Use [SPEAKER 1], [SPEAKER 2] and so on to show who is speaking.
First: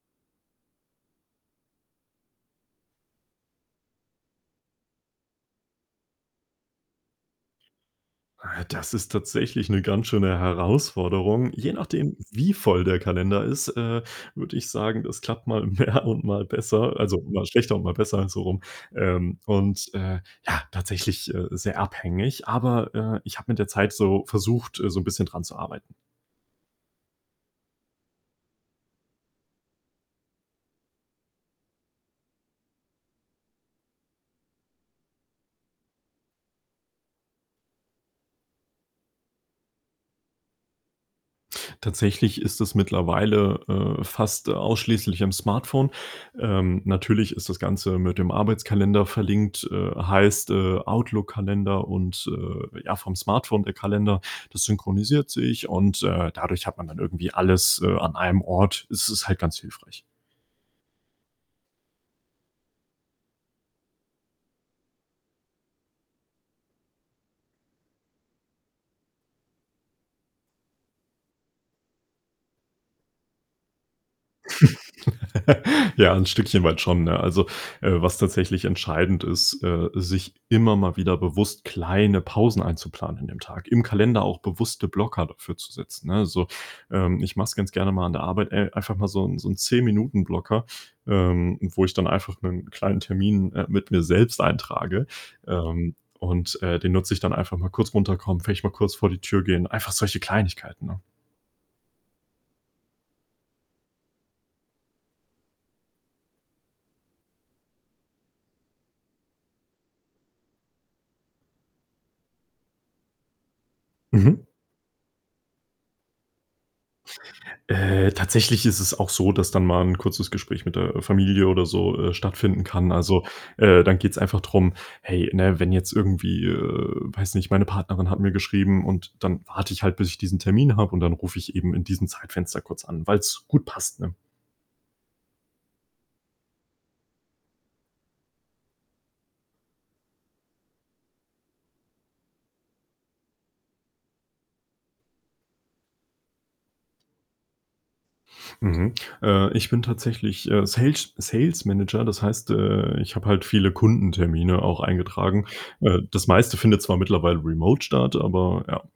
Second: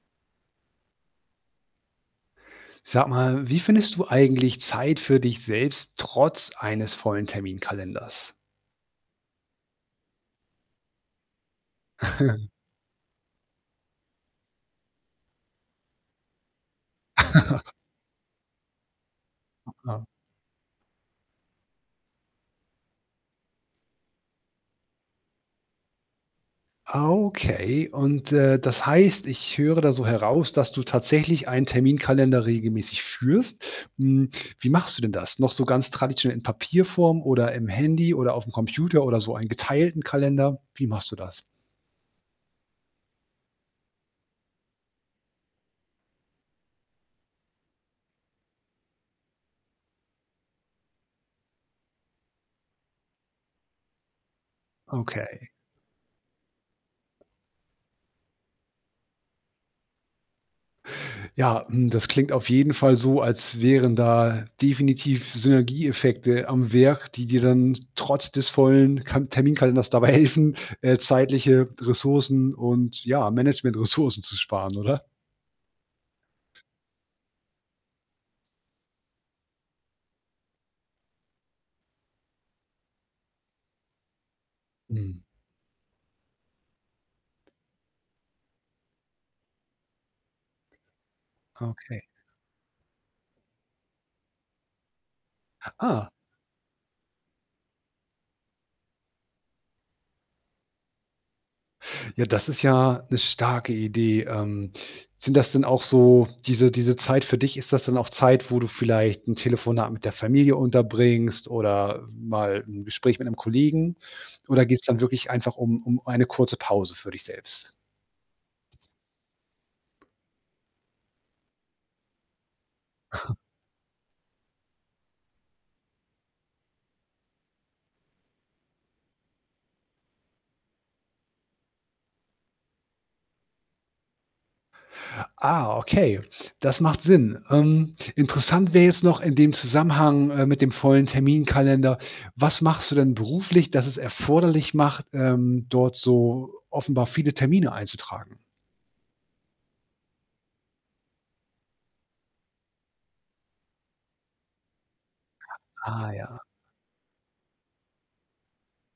[SPEAKER 1] Sag mal, wie findest du eigentlich Zeit für dich selbst trotz eines vollen Terminkalenders?
[SPEAKER 2] Ah, ja, das ist tatsächlich 'ne ganz schöne Herausforderung. Je nachdem, wie voll der Kalender ist, äh, würde ich sagen, das klappt mal mehr und mal besser also, mal schlechter und mal besser, so rum. Ähm,
[SPEAKER 1] Na
[SPEAKER 2] und,
[SPEAKER 1] klar.
[SPEAKER 2] äh, ja, tatsächlich, äh, sehr abhängig, aber, äh, ich habe mit der Zeit so versucht, äh, so 'n bisschen dran zu arbeiten.
[SPEAKER 1] Okay, und, äh, das heißt, ich höre da so heraus, dass du tatsächlich einen Terminkalender regelmäßig führst. Hm, wie machst du denn das? Noch so ganz traditionell in Papierform oder im Handy oder auf'm Computer oder so einen geteilten Kalender? Wie machst du das?
[SPEAKER 2] Tatsächlich ist es mittlerweile, äh, fast, äh, ausschließlich am Smartphone. Ähm, natürlich ist das Ganze mit dem Arbeitskalender verlinkt, äh, heißt, äh, Outlook-Kalender und, äh, ja vom Smartphone der Kalender, das synchronisiert
[SPEAKER 1] Okay.
[SPEAKER 2] sich und, äh, dadurch hat man dann irgendwie alles, äh, an einem Ort. Es ist halt ganz hilfreich.
[SPEAKER 1] Ja, mhm, das klingt auf jeden Fall so, als wären da definitiv Synergieeffekte am Werk, die dir dann trotz des vollen Ka Terminkalenders dabei helfen, äh, zeitliche Ressourcen und ja, Management Ressourcen zu sparen, oder?
[SPEAKER 2] Ja, 'n Stückchen weit schon, ne? Also, äh, was tatsächlich entscheidend ist, äh, sich immer mal wieder bewusst kleine Pausen einzuplanen in dem Tag. Im Kalender auch bewusste
[SPEAKER 1] Mhm.
[SPEAKER 2] Blocker dafür zu setzen, ne, so? Ähm, ich mache es ganz gerne mal an der Arbeit, äh, einfach mal so 'n so 'n 10- Minuten-Blocker, ähm, wo ich
[SPEAKER 1] Okay.
[SPEAKER 2] dann einfach 'nen kleinen Termin, äh, mit mir selbst eintrage, ähm,
[SPEAKER 1] Ah.
[SPEAKER 2] und, äh, den nutze ich dann: Einfach mal kurz runterkommen, vielleicht mal kurz vor die Tür gehen, einfach solche Kleinigkeiten, ne?
[SPEAKER 1] Ja, das ist ja 'ne starke Idee. Ähm, sind das denn auch so diese diese Zeit für dich, ist das dann auch Zeit, wo du vielleicht 'n Telefonat mit der Familie unterbringst oder mal, 'n Gespräch mit 'nem Kollegen
[SPEAKER 2] Mhm.
[SPEAKER 1] oder geht's dann wirklich einfach um um eine kurze Pause für dich selbst?
[SPEAKER 2] Äh, tatsächlich ist es auch so, dass dann mal 'n kurzes Gespräch mit der, äh, Familie oder so, äh, stattfinden kann. Also, äh, dann geht's einfach drum, hey, ne, wenn jetzt irgendwie, äh weiß nicht, meine Partnerin hat mir geschrieben und dann warte ich halt, bis ich diesen Termin habe und dann rufe ich eben in diesem Zeitfenster kurz an, weil's gut passt, ne?
[SPEAKER 1] Ah, okay, das macht Sinn. Ähm, interessant wäre jetzt noch in dem Zusammenhang, äh, mit dem vollen Terminkalender: Was machst du denn beruflich, das es erforderlich macht, ähm, dort so offenbar viele Termine einzutragen?
[SPEAKER 2] Mhm. Äh, ich bin tatsächlich, äh, Sales- Sales Manager, das heißt, äh, ich habe halt viele Kundentermine auch eingetragen. Äh,
[SPEAKER 1] Ah,
[SPEAKER 2] das
[SPEAKER 1] ja.
[SPEAKER 2] meiste findet zwar mittlerweile remote statt, aber ja.